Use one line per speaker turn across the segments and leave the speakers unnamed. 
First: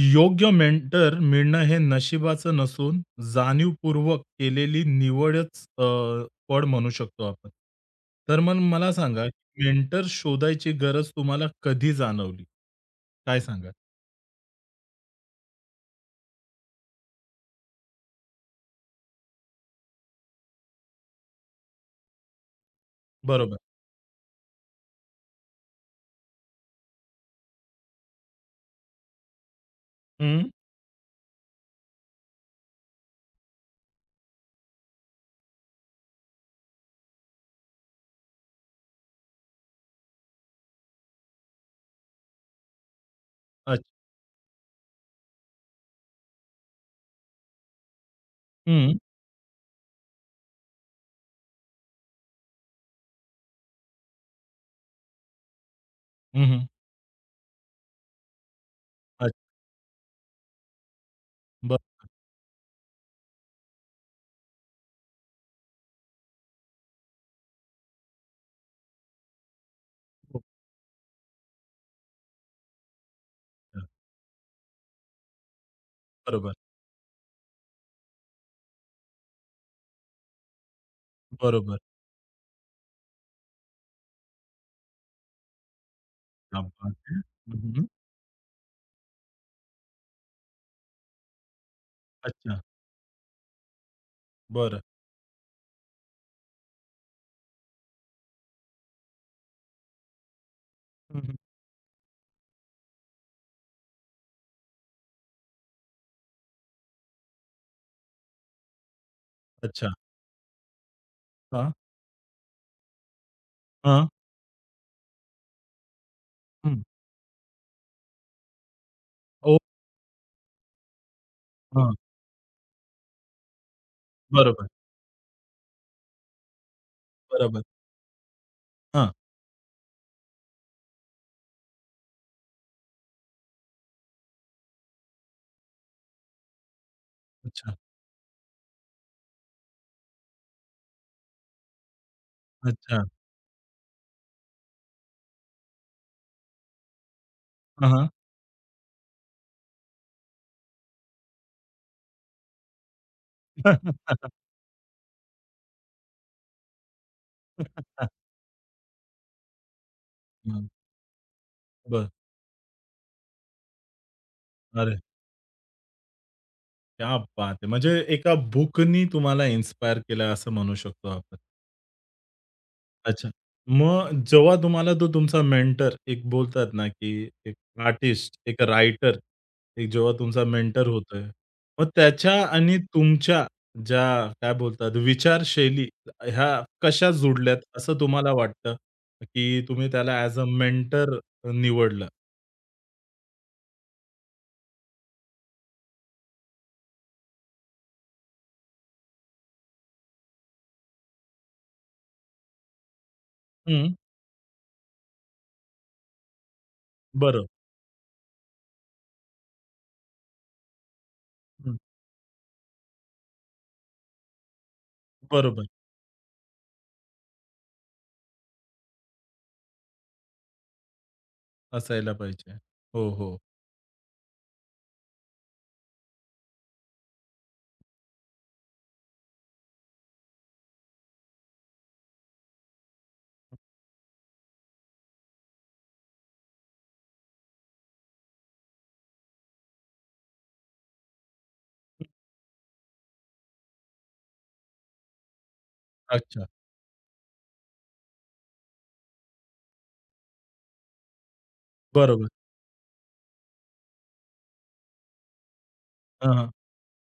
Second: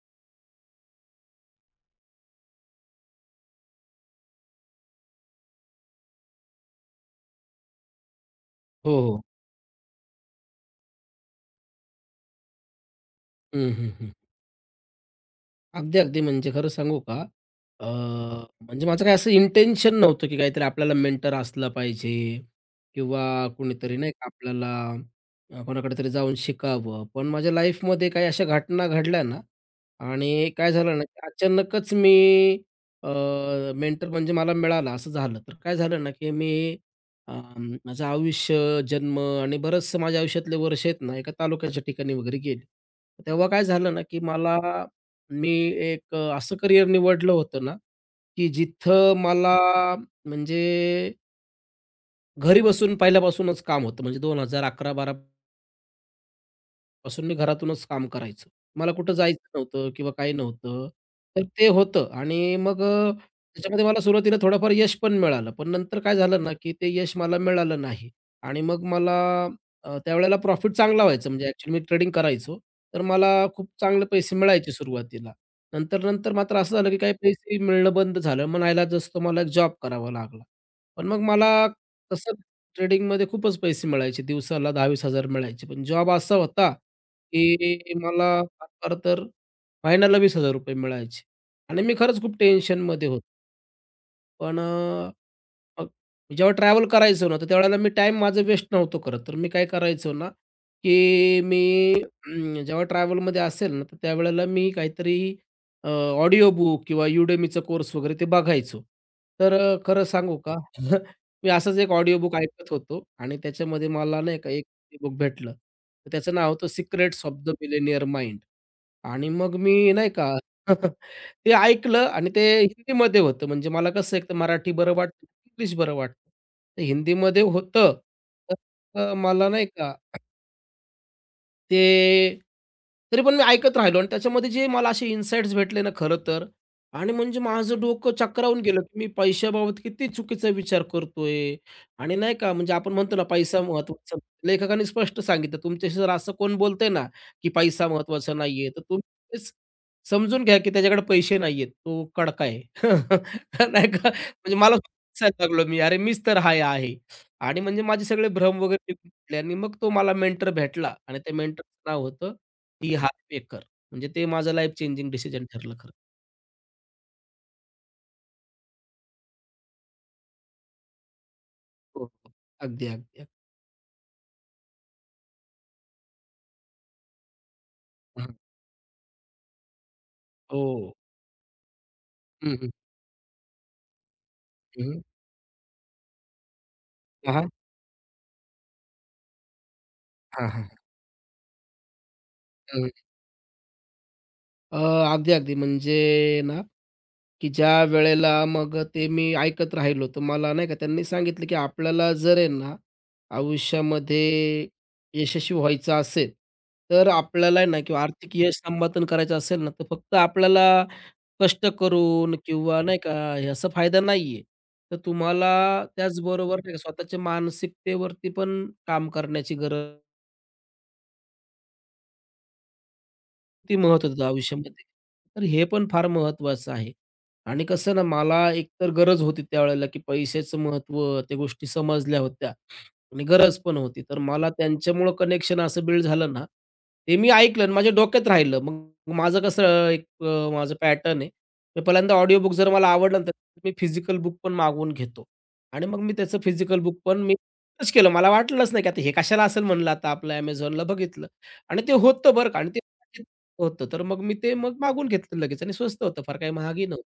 योग्य मेंटर मिळणं हे नशिबाचं नसून जाणीवपूर्वक केलेली निवडच फळ म्हणू शकतो आपण. तर मग मला
हो, हो.
सांगा, मेंटर शोधायची गरज तुम्हाला कधी जाणवली? काय सांगाल?
हं, हं, हं. अगदी, अगदी. म्हणजे खरं सांगू का? अ, म्हणजे माझं काही असं इंटेन्शन नव्हतं, की काहीतरी आपल्याला मेंटर असला पाहिजे किंवा
बरोबर.
कुणीतरी नाही का आपल्याला कोणाकडे तरी जाऊन शिकावं. पण माझ्या लाईफमध्ये काही अशा घटना घडल्या ना
हं.
आणि काय झालं ना, की अचानकच मी मेंटर म्हणजे मला मिळाला असं झालं. तर काय झालं ना, की अ, माझं आयुष्य, जन्म आणि बरचसं माझ्या आयुष्यातले वर्ष आहेत ना, एका तालुक्याच्या ठिकाणी वगैरे गेले. तेव्हा काय
अच्छा.
झालं ना, की मला मी एक असं करिअर निवडलं होतं ना, की
हं.
जिथं मला म्हणजे घरी बसून पहिल्यापासूनच काम होतं. म्हणजे 2011-12
हं, हं.
पासून मी घरातूनच काम करायचो. मला कुठं
अच्छा.
जायचं नव्हतं किंवा काही नव्हतं. तर ते
बरं.
होतं आणि मग त्याच्यामध्ये मला सुरुवातीला थोडंफार यश पण मिळालं. पण नंतर काय झालं ना, की ते यश मला मिळालं नाही आणि मग मला त्यावेळेला
खूप
प्रॉफिट चांगला व्हायचा. म्हणजे ॲक्चुअली मी ट्रेडिंग करायचो. तर मला खूप
छान.
चांगले पैसे मिळायचे सुरुवातीला. नंतर
बरोबर,
मात्र असं झालं, की काही पैसे मिळणं बंद झालं. मग नाईलाजास्तव मला एक जॉब करावा लागला. पण मग मला
बरोबर.
तसं ट्रेडिंगमध्ये खूपच पैसे मिळायचे. दिवसाला 10-20,000 मिळायचे. पण जॉब असा
क्या
होता
बात है! हं,
की मला फार फार तर महिन्याला ₹20,000 मिळायचे आणि मी खरंच खूप
अच्छा.
टेन्शनमध्ये होतो. पण
बरं.
अ, मग जेव्हा ट्रॅव्हल करायचो ना, तर त्यावेळेला मी टाईम माझं वेस्ट नव्हतो करत. तर मी काय करायचो ना,
हं,
की मी जेव्हा ट्रॅव्हलमध्ये असेल ना, तर त्यावेळेला मी काहीतरी ऑडिओ बुक किंवा Udemyचा कोर्स वगैरे ते बघायचो. तर
अच्छा.
खरं सांगू का? मी
हां,
असंच एक ऑडिओ बुक ऐकत होतो आणि त्याच्यामध्ये
हां.
मला नाही का एक बुक भेटलं. तर त्याचं नाव होतं
हं.
Secrets of the millionaire mind आणि मग
ओ
मी नाही का ते
हां.
ऐकलं आणि ते हिंदीमध्ये होतं. म्हणजे मला कसं एक तर
बरोबर,
मराठी बरं वाटतं, इंग्लिश बरं वाटतं. तर हिंदीमध्ये
बरोबर.
होतं. तर
हां.
मला नाही का ते तरी पण मी ऐकत राहिलो आणि त्याच्यामध्ये जे मला असे इन्साईट्स भेटले ना खरं तर आणि म्हणजे
अच्छा,
माझं डोकं चक्रावून गेलं, की मी पैशाबाबत किती चुकीचा विचार करतोय आणि नाही का म्हणजे आपण
अच्छा.
म्हणतो ना पैसा महत्त्वाचा. लेखकाने स्पष्ट सांगितलं, तुमच्याशी जर असं कोण बोलतंय ना, की पैसा
हां, हां.
महत्त्वाचा नाहीये, तर तुम्ही तेच समजून घ्या, की त्याच्याकडे पैसे नाहीयेत. तो कडका आहे. नाही का? म्हणजे मला सांगायला लागलो मी, अरे मीच तर हा आहे. आणि म्हणजे माझे सगळे भ्रम वगैरे निघून गेले आणि मग तो मला मेंटर
हं.
भेटला आणि त्या मेंटरचं नाव
बरं.
होतं टी. हाल पेकर. म्हणजे ते माझं लाईफ
अरे
चेंजिंग डिसिजन ठरलं खरं.
क्या बात है! म्हणजे एका बुकनी तुम्हाला इन्स्पायर केलं असं म्हणू शकतो आपण.
हो, हो. अगदी, अगदी.
अच्छा. मग जेव्हा तुम्हाला तो तुमचा मेंटर एक बोलतात ना, की एक
हं.
आर्टिस्ट, एक रायटर, एक जेव्हा तुमचा मेंटर
हो.
होतोय, मग त्याच्या
हं, हं.
आणि तुमच्या ज्या काय
हं,
बोलतात
हं.
विचारशैली ह्या कशा
हां, हां.
जुडल्यात असं तुम्हाला वाटतं? की तुम्ही त्याला ॲज अ
हां,
मेंटर निवडलं?
अ, अगदी, अगदी. म्हणजे ना, की ज्या वेळेला मग ते मी ऐकत राहिलो, तर मला नाही का त्यांनी सांगितलं, की आपल्याला जर आहे ना,
हं.
आयुष्यामध्ये यशस्वी व्हायचं असेल, तर
बरं.
आपल्याला आहे ना किंवा आर्थिक यश संपादन करायचं असेल ना, तर फक्त आपल्याला कष्ट
हं.
करून किंवा नाही का याचा फायदा नाही आहे. तर तुम्हाला
बरोबर.
त्याचबरोबर नाही का स्वतःच्या मानसिकतेवरती पण काम करण्याची गरज
असायला पाहिजे. हो, हो.
किती महत्त्व देतो आयुष्यामध्ये. तर हे पण फार महत्त्वाचं आहे. आणि कसं ना, मला एकतर गरज होती त्यावेळेला, की पैशाचं महत्त्व, त्या गोष्टी समजल्या होत्या आणि गरज पण होती. तर मला त्यांच्यामुळं कनेक्शन असं बिल्ड झालं ना, ते मी ऐकलं आणि माझ्या डोक्यात राहिलं. मग माझं कसं एक माझं पॅटर्न आहे. मी पहिल्यांदा ऑडिओ बुक जर मला आवडलं ना, तर मी फिजिकल बुक पण मागवून घेतो. आणि मग मी त्याचं
अच्छा.
फिजिकल बुक पण मी सर्च केलं. मला वाटलंच नाही, की आता हे कशाला असेल म्हणलं, आता आपलं Amazonला बघितलं आणि ते
बरोबर.
होतं बरं का आणि ते होतं. तर मग मी ते मग मागून घेतलं लगेच आणि स्वस्त होतं,
हां,
फार
हां.
काही महागही नव्हतं.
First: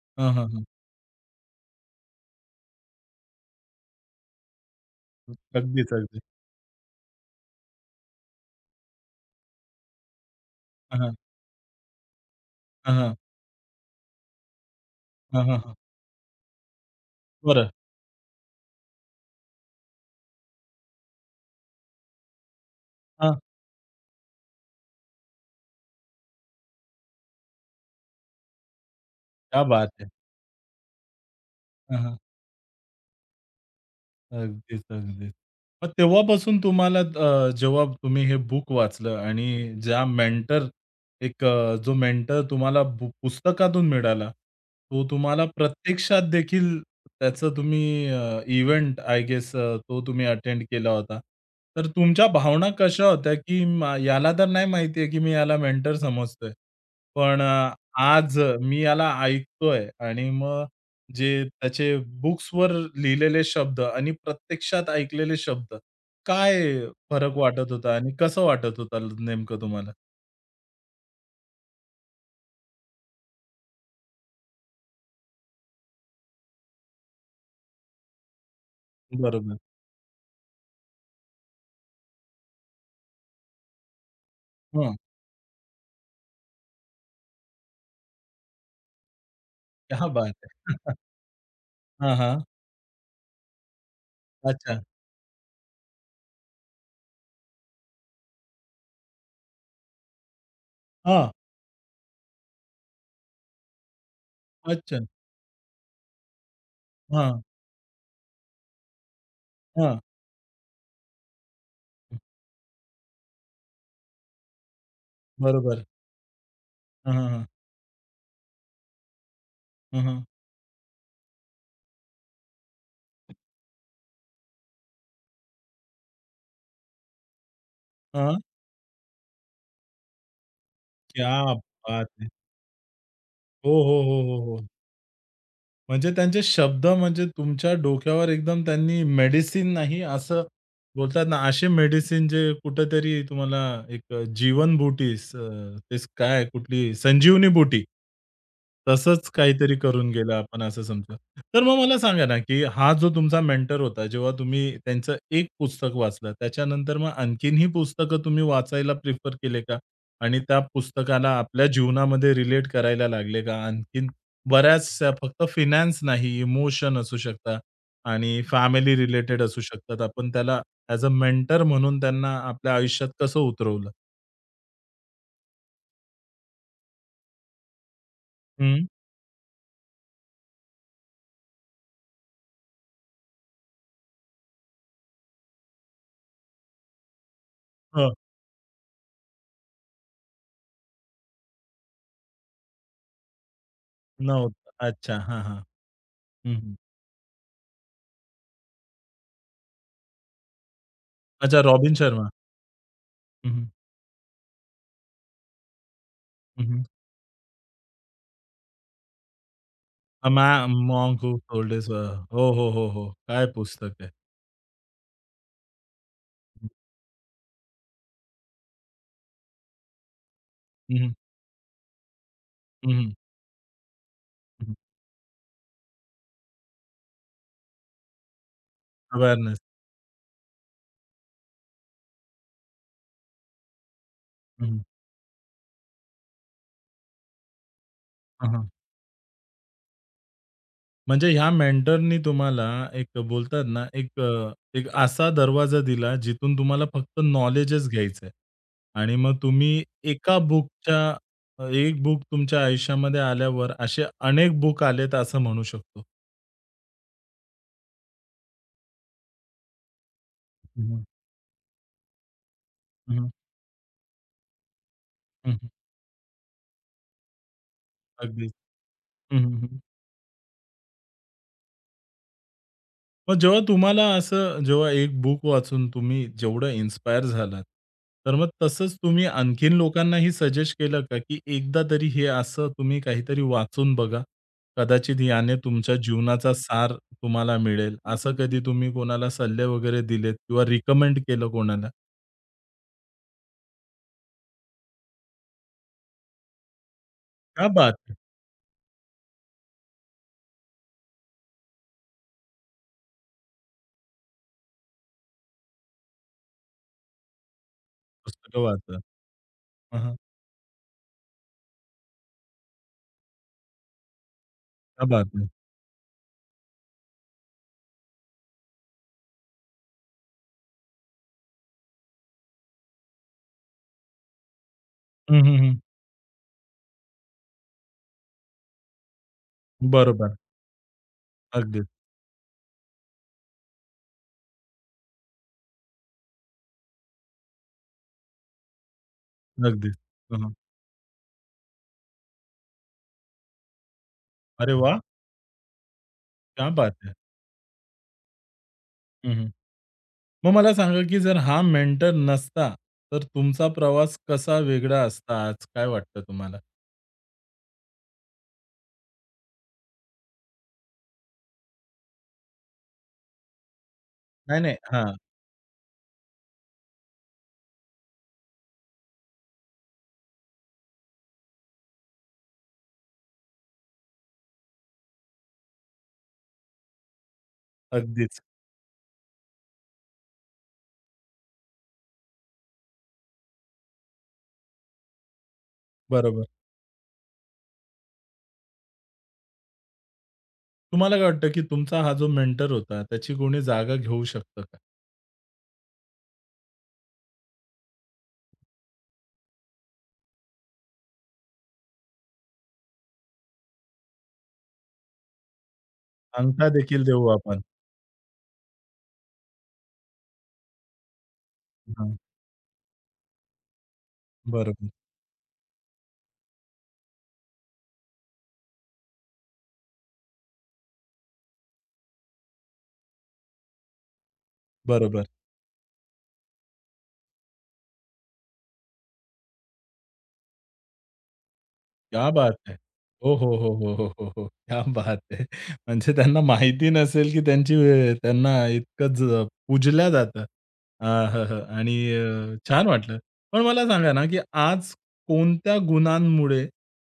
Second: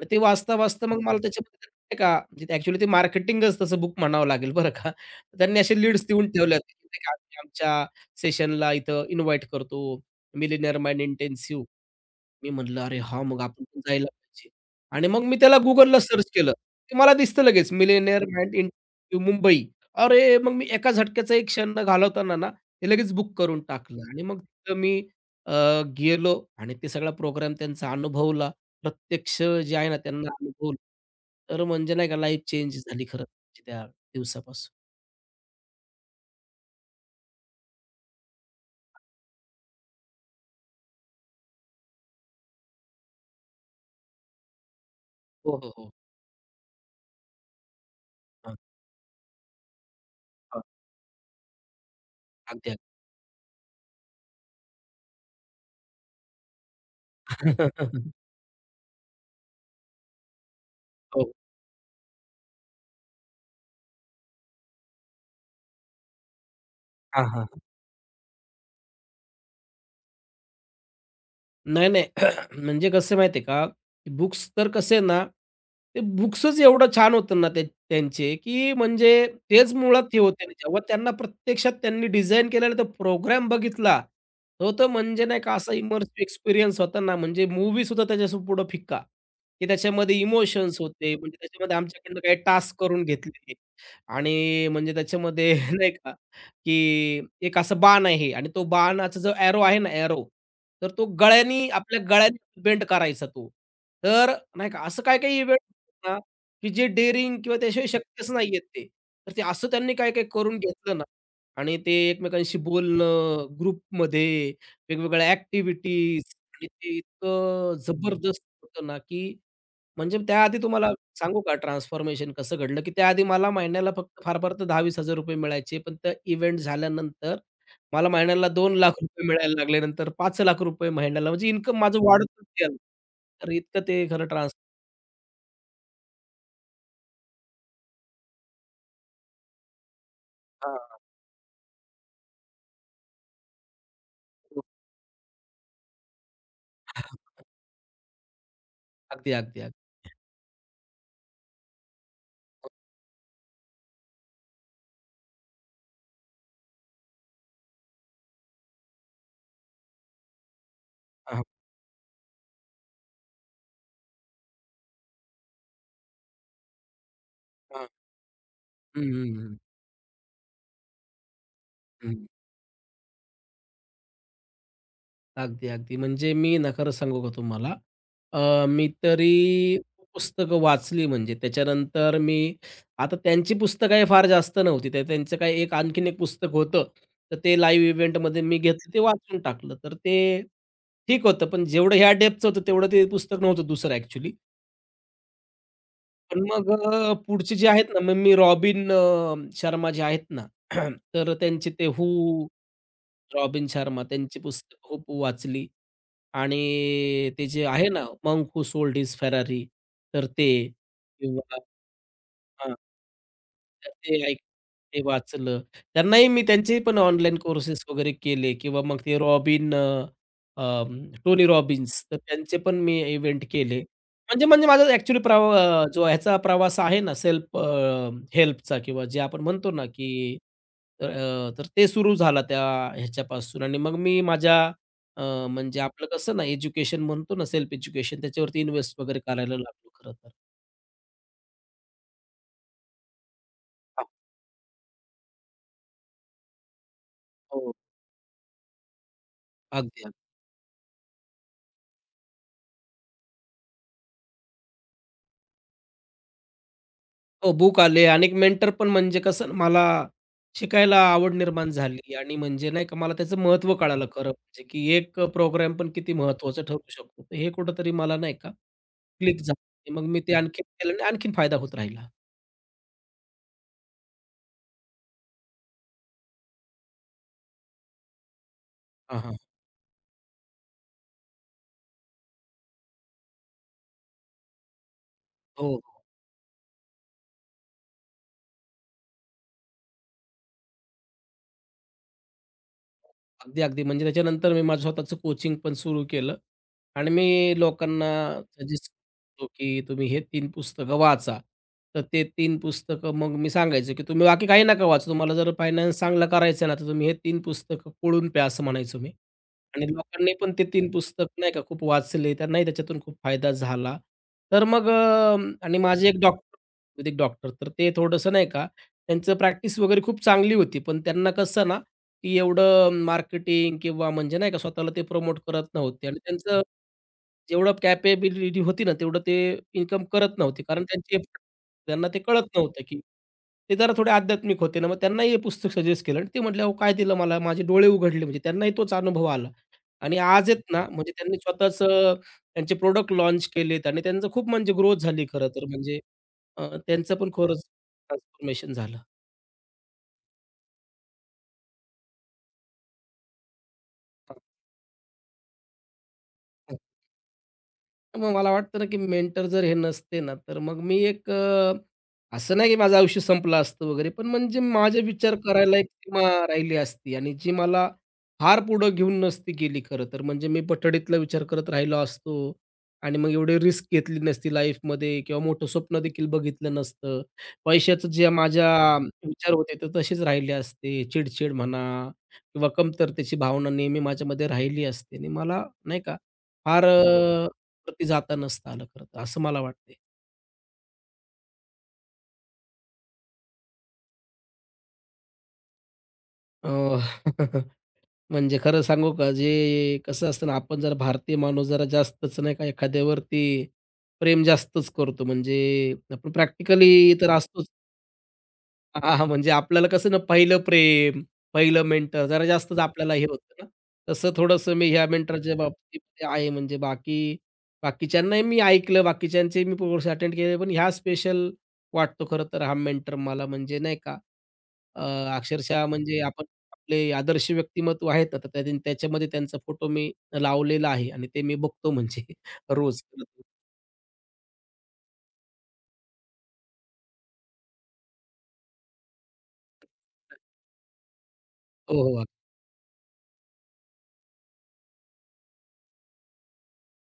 आणि ते
हां, हां, हां.
वाचता-वाचता मग मला त्याच्यामध्ये नाही का, म्हणजे ॲक्चुअली ते मार्केटिंगच तसं बुक म्हणावं लागेल बरं का. त्यांनी असे
अगदीच,
लीड्स
अगदी.
देऊन ठेवल्या होत्या, की आम्ही आमच्या सेशनला इथं इन्व्हाईट करतो, मिलिनियर
हां,
माइंड
हां.
इंटेन्सिव्ह. मी म्हटलं,
हां,
"अरे
हां.
हां, मग आपण पण जायला पाहिजे." आणि मग मी
हां,
त्याला
हां, हां.
Googleला सर्च केलं. ते मला दिसतं
बरं.
लगेच मिलेनियर माइंड इंटरव्ह्यू मुंबई. अरे! मग मी एका झटक्याचा एक क्षण न घालवताना ना, ते लगेच बुक
हां.
करून टाकलं आणि मग तिथं अ, गेलो आणि ते सगळा प्रोग्राम त्यांचा अनुभवला. प्रत्यक्ष
क्या
जे आहे
बात
ना,
है!
त्यांना अनुभवलं. तर म्हणजे
हां,
नाही का
हां.
लाईफ चेंज झाली खरं म्हणजे त्या दिवसापासून.
अगदीच, अगदीच. मग तेव्हापासून तुम्हाला जेव्हा तुम्ही हे बुक वाचलं आणि ज्या मेंटर जो मेंटर तुम्हाला पुस्तकातून मिळाला, तो तुम्हाला
हो, हो, हो.
प्रत्यक्षात देखील त्याचं तुम्ही
हां,
इव्हेंट आय गेस तो तुम्ही अटेंड
हां.
केला होता. तर तुमच्या भावना
अगदी, अगदी.
कशा होत्या, की याला तर नाही माहिती की मी याला मेंटर समजतोय. पण आज मी याला ऐकतोय आणि मग जे
हो.
त्याचे बुक्सवर लिहिलेले शब्द आणि प्रत्यक्षात ऐकलेले शब्द, काय
हां,
फरक
हां.
वाटत होता आणि कसं वाटत होतं नेमकं तुम्हाला?
नाही, नाही. म्हणजे कसं माहिती आहे का, बुक्स तर कसे ना, ते बुक्सच एवढं छान होतं ना ते त्यांचे, की म्हणजे
बरोबर.
तेच मुळात हे होते. ना. जेव्हा त्यांना प्रत्यक्षात त्यांनी डिझाइन केलेला तो प्रोग्राम बघितला, तो तर
हं.
म्हणजे नाही का असा इमर्सिव्ह एक्सपिरियन्स होता ना, म्हणजे मूव्हीसुद्धा त्याच्यासुद्धा पुढं फिक्का, की
क्या
त्याच्यामध्ये
बात
इमोशन्स
है!
होते. म्हणजे त्याच्यामध्ये
हां,
आमच्याकडनं काही
हां.
टास्क करून घेतले. आणि
अच्छा.
म्हणजे त्याच्यामध्ये नाही का, की एक असं बाण आहे आणि तो बाणाचा जो एरो आहे ना, एरो, तर तो
हां.
गळ्यानी आपल्या गळ्याने बेंड करायचा तो. तर नाही का,
अच्छा.
असं काही-काही इव्हेंट ना, की जे डेअरिंग
हां,
किंवा त्याशिवाय शक्यच नाहीयेत ते. तर ते असं त्यांनी
हां.
काय-काय करून घेतलं ना आणि ते एकमेकांशी बोलणं, ग्रुपमध्ये वेगवेगळ्या
बरोबर.
ॲक्टिव्हिटीज आणि ते
हं, हं, हं.
इतकं जबरदस्त होतं ना, की
हं,
म्हणजे
हं.
त्याआधी तुम्हाला सांगू का ट्रान्सफॉर्मेशन कसं घडलं, की त्याआधी मला महिन्याला फक्त फार फार तर ₹10,000-20,000 मिळायचे. पण त्या इव्हेंट झाल्यानंतर मला
हां.
महिन्याला ₹2,00,000 मिळायला लागले. नंतर ₹5,00,000
क्या
महिन्याला म्हणजे इन्कम माझं
बात है!
वाढतच गेलं. तर
हो,
इतकं
हो,
ते
हो,
खरं
हो,
ट्रान्स.
हो. म्हणजे त्यांचे शब्द म्हणजे तुमच्या डोक्यावर एकदम त्यांनी मेडिसिन नाही असं
हां.
बोलतात ना, असे मेडिसिन जे कुठेतरी तुम्हाला जीवनबुटी स तेच काय कुठली संजीवनी बुटी. तसंच
अगदी, अगदी,
काहीतरी
अगदी.
करून गेलं आपण असं समजा. तर मग मला सांगा ना, की हा जो तुमचा मेंटर होता, जेव्हा तुम्ही त्यांचं एक पुस्तक वाचलं, त्याच्यानंतर मग आणखीनही पुस्तकं तुम्ही वाचायला प्रिफर केले का? आणि त्या पुस्तकाला
हां,
आपल्या जीवनामध्ये रिलेट करायला लागले का? आणखीन बऱ्याचशा फक्त फिनान्स नाही, इमोशन असू शकतात
हां.
आणि फॅमिली
हं, हं,
रिलेटेड
हं.
असू शकतात. आपण त्याला ॲज अ मेंटर म्हणून
हं.
त्यांना आपल्या आयुष्यात कसं उतरवलं?
अगदी, अगदी. म्हणजे मी ना खरं सांगू का तुम्हाला,
हं.
मी तरी पुस्तकं वाचली म्हणजे त्याच्यानंतर मी आता त्यांची पुस्तकं काही फार जास्त नव्हती. ते त्यांचं काही एक आणखीन एक पुस्तक होतं. तर ते लाईव्ह
हं.
इव्हेंटमध्ये मी घेतलं ते वाचून टाकलं. तर ते ठीक होतं. पण जेवढं ह्या डेप्थचं होतं तेवढं ते पुस्तक नव्हतं दुसरं ॲक्चुअली.
नव्हतं. अच्छा. हां, हां.
पण
हं, हं.
पुढचे जे आहेत ना, मग मी रॉबिन शर्मा जे आहेत ना, तर
अच्छा
त्यांचे ते
रॉबिन
हू,
शर्मा. हं, हं.
रॉबिन शर्मा त्यांची पुस्तकं खूप वाचली.
हं, हं.
आणि ते जे आहे ना, "monk who sold his Ferrari" तर
अ, मा
ते
मॉन्क हू
किंवा
सोल्ड हिज अ हो, हो, हो, हो. काय
तर
पुस्तक आहे.
ते ऐक ते वाचलं. त्यांनाही मी
हं, हं.
त्यांचेही पण ऑनलाईन कोर्सेस वगैरे केले किंवा मग ते टोनी रॉबिन्स तर त्यांचे पण
हं,
मी
हं.
इव्हेंट केले. म्हणजे
हं,
म्हणजे
हं.
माझा ॲक्चुअली प्रव जो ह्याचा प्रवास आहे ना सेल्फ हेल्पचा किंवा जे आपण
अवेअरनेस.
म्हणतो ना, की तर ते सुरू झाला त्या ह्याच्यापासून आणि मग मी माझ्या
हं, हं.
अ, म्हणजे आपलं कसं ना एज्युकेशन म्हणतो ना, सेल्फ एज्युकेशन
हां,
त्याच्यावरती
हां.
इन्व्हेस्ट वगैरे करायला लागलो खरं तर.
म्हणजे ह्या मेंटरनी तुम्हाला एक बोलतात ना,
हा,
एक असा दरवाजा दिला, जिथून तुम्हाला फक्त
हो,
नॉलेजच घ्यायचंय आणि मग तुम्ही
अगदी.
एका बुकच्या एक बुक तुमच्या आयुष्यामध्ये आल्यावर असे अनेक बुक आलेत असं म्हणू शकतो.
हो, बुक आले आणि एक मेंटर पण म्हणजे कसं ना, मला शिकायला आवड निर्माण झाली आणि म्हणजे नाही का मला
हं, हं.
त्याचं महत्त्व कळालं खरं म्हणजे, की एक
हं, हं.
प्रोग्राम पण किती महत्त्वाचं ठरू शकतो. तर हे कुठेतरी मला नाही का
अगदीच.
क्लिक
हं, हं, हं.
झालं. मग मी ते आणखीन केलं आणि आणखीन फायदा होत राहिला.
मग जेव्हा तुम्हाला असं जेव्हा एक बुक वाचून तुम्ही जेवढं इन्स्पायर झालात, तर मग तसंच
हां,
तुम्ही
हां.
आणखीन लोकांनाही सजेस्ट केलं का, की एकदा तरी हे असं तुम्ही काहीतरी वाचून बघा. कदाचित याने
हो.
तुमच्या जीवनाचा सार तुम्हाला मिळेल. असं कधी तुम्ही कोणाला सल्ले वगैरे दिलेत किंवा रिकमेंड केलं कोणाला?
अगदी, अगदी. म्हणजे त्याच्यानंतर मी माझं स्वतःचं कोचिंग पण सुरू केलं आणि मी
क्या बात
लोकांना
है!
सजेस्ट करतो, की तुम्ही हे 3 पुस्तकं वाचा. तर ते 3 पुस्तकं मग मी सांगायचो, की तुम्ही बाकी काही नका वाचू. तुम्हाला जर फायनान्स चांगला करायचा ना, तर तुम्ही हे 3 पुस्तकं पिळून प्या,
पुस्तकं
असं म्हणायचो
वाचा.
मी. आणि
हां, हां.
लोकांनी पण ते 3 पुस्तक नाही का खूप वाचले. त्यांनाही त्याच्यातून खूप फायदा झाला. तर मग
क्या बात
अ,
है!
आणि माझे एक डॉक्टर आयुर्वेदिक डॉक्टर तर ते थोडंसं नाही का त्यांचं प्रॅक्टिस वगैरे खूप चांगली होती. पण त्यांना कसं ना, की एवढं मार्केटिंग किंवा म्हणजे नाही का स्वतःला ते प्रमोट
हं, हं,
करत
हं.
नव्हते आणि त्यांचं जेवढं कॅपेबिलिटी होती ना, तेवढं ते इन्कम
बरोबर.
करत नव्हते. कारण त्यांची
अगदीच,
त्यांना ते कळत नव्हतं, की ते जरा थोडे आध्यात्मिक होते ना. मग त्यांनाही हे पुस्तक सजेस्ट केलं आणि ते म्हटले, "अहो काय दिलं मला? माझे डोळे उघडले." म्हणजे त्यांनाही तोच अनुभव आला.
अगदीच.
आणि
हं,
आज
हं.
आहेत ना, म्हणजे त्यांनी स्वतःचं त्यांचे प्रॉडक्ट लॉन्च केलेत आणि त्यांचं खूप
अरे
म्हणजे ग्रोथ
वाह!
झाली खरं तर म्हणजे
क्या बात है!
त्यांचं पण खरंच ट्रान्सफॉर्मेशन झालं.
हं, हं. मग मला सांगा, की जर हा मेंटर नसता, तर तुमचा प्रवास कसा वेगळा असता आज? काय वाटतं तुम्हाला?
मग मला वाटतं ना, की मेंटर जर हे नसते ना, तर मग मी एक अ, असं नाही की माझं आयुष्य संपलं असतं वगैरे, पण
नाही,
म्हणजे
नाही.
माझे
हां,
विचार करायला एक सीमा राहिली असती आणि जी मला फार पुढं घेऊन नसती गेली खरं तर. म्हणजे मी पठडीतला विचार करत राहिलो असतो आणि मग एवढी रिस्क घेतली नसती लाईफमध्ये किंवा मोठं स्वप्न देखील बघितलं नसतं. पैशाचं जे
अगदीच.
माझ्या विचार होते ते तसेच राहिले असते. चिड म्हणा किंवा कमतरतेची भावना नेहमी माझ्यामध्ये राहिली असते आणि मला नाही का
बरोबर.
फार वरती जाता नसतं आलं खरं तर, असं मला वाटते.
तुम्हाला काय वाटतं, की तुमचा हा जो मेंटर होता, त्याची कोणी जागा घेऊ शकतं का?
अ, म्हणजे खरं सांगू का, जे कसं असतं ना, आपण जर भारतीय माणूस जरा जास्तच नाही का एखाद्यावरती प्रेम जास्तच करतो. म्हणजे आपण
अंगठा देखील
प्रॅक्टिकली
देऊ
तर
आपण.
असतोच. हां, हां, म्हणजे आपल्याला कसं ना पहिलं प्रेम, पहिलं
हां,
मेंटर जरा जास्तच आपल्याला हे होतं ना, तसं थोडंसं
बरोबर,
मी ह्या मेंटरच्या बाबतीत आहे. म्हणजे बाकीच्यांनाही मी ऐकलं, बाकीच्यांचे मी कोर्स अटेंड केले, पण ह्या स्पेशल वाटतो खरं तर हा मेंटर मला म्हणजे नाही का अ,
बरोबर.
अक्षरशः म्हणजे आपण आपले आदर्श व्यक्तिमत्व आहेत ना, तर त्याच्यामध्ये त्यांचा फोटो मी लावलेला आहे आणि ते मी बघतो म्हणजे
क्या बात है!
रोज.
हो, हो, हो, हो, हो, हो, हो. क्या बात है! म्हणजे त्यांना माहिती नसेल, की त्यांची त्यांना इतकंच पूजल्या जातं. हं, हं.
हो,
आणि
हो.
छान वाटलं. पण मला सांगा ना, की आज कोणत्या गुणांमुळे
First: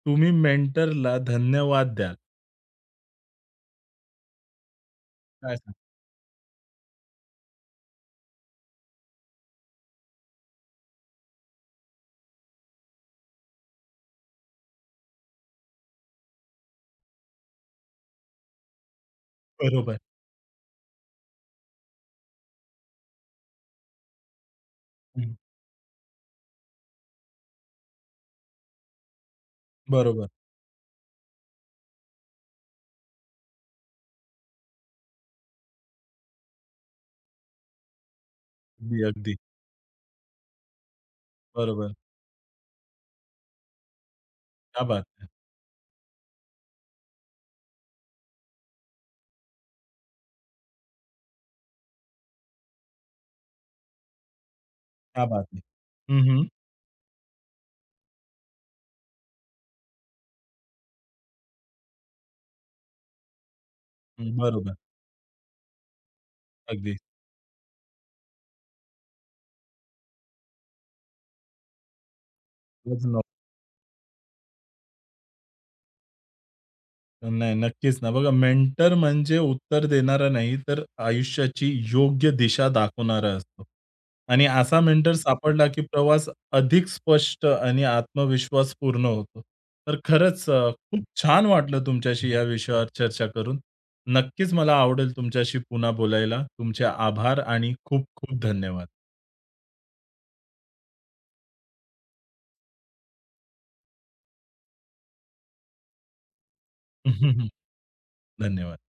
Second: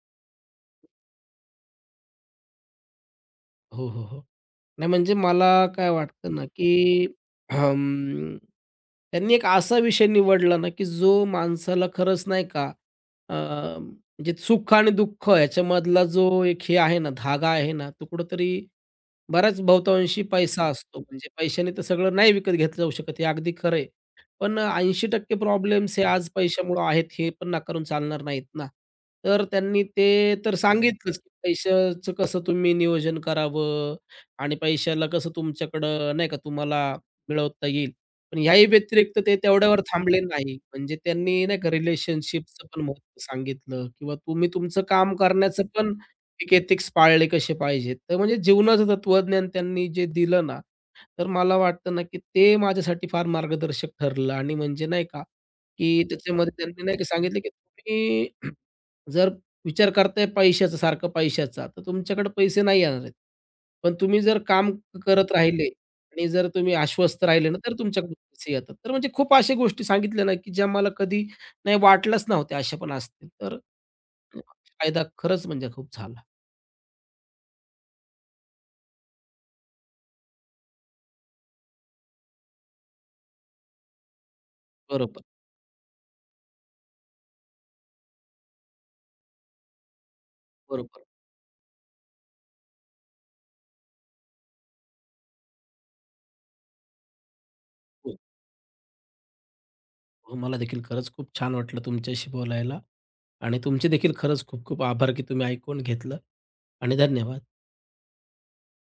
तुम्ही मेंटरला धन्यवाद द्याल?
हो, हो, हो. नाही म्हणजे मला
काय सांगाल?
काय वाटतं ना, की अं, त्यांनी एक असा विषय निवडला ना, की जो माणसाला खरंच नाही का म्हणजे सुख आणि दुःख याच्यामधला जो एक हे आहे ना, धागा आहे ना, तो कुठेतरी बराच
बरोबर.
बहुतांशी पैसा हं. असतो. म्हणजे पैशाने तर सगळं नाही विकत घेतलं जाऊ शकत हे अगदी खरं आहे. पण
हं.
80% प्रॉब्लेम्स हे आज पैशामुळं आहेत हे पण नाकारून चालणार नाहीत ना. तर त्यांनी
बरोबर.
ते तर सांगितलंच की पैशाचं कसं तुम्ही नियोजन करावं आणि पैशाला कसं तुमच्याकडं नाही का तुम्हाला मिळवता येईल. पण ह्याही
अगदी,
व्यतिरिक्त
अगदी.
ते तेवढ्यावर थांबले नाही. म्हणजे त्यांनी नाही का
बरोबर.
रिलेशनशिपचं पण महत्त्व सांगितलं किंवा तुम्ही तुमचं
क्या
काम
बात
करण्याचं पण एक एथिक्स पाळले कसे पाहिजेत. तर म्हणजे जीवनाचं तत्वज्ञान त्यांनी जे दिलं ना, तर मला वाटतं ना, की ते माझ्यासाठी फार मार्गदर्शक ठरलं आणि म्हणजे नाही का,
क्या बात है!
की
हं, हं.
त्याच्यामध्ये त्यांनी नाही का सांगितलं, की तुम्ही जर विचार करताय पैशाचा, सारखा पैशाचा, तर तुमच्याकडे पैसे नाही येणार आहेत. पण तुम्ही जर काम
बरोबर.
करत राहिले आणि जर तुम्ही
अगदी.
आश्वस्त राहिले ना, तर तुमच्याकडे पैसे येतात. तर म्हणजे खूप अशा गोष्टी सांगितल्या ना, की ज्या मला कधी नाही वाटल्याच नव्हत्या, अशा पण असतील. तर फायदा खरंच म्हणजे खूप झाला.
नाही, नक्कीच ना. बघा मेंटर म्हणजे उत्तर देणारा नाही, तर आयुष्याची योग्य दिशा दाखवणारा असतो. आणि असा मेंटर
बरोबर,
सापडला, की प्रवास अधिक स्पष्ट आणि आत्मविश्वास पूर्ण होतो. तर खरंच खूप
बरोबर.
छान वाटलं तुमच्याशी या विषयावर चर्चा करून. नक्कीच मला आवडेल तुमच्याशी पुन्हा बोलायला. तुमचे आभार आणि खूप
हो,
खूप धन्यवाद.
हो. मला देखील खरंच खूप छान वाटलं तुमच्याशी बोलायला आणि तुमचे देखील खरंच खूप खूप आभार, की तुम्ही ऐकून घेतलं आणि धन्यवाद.
धन्यवाद.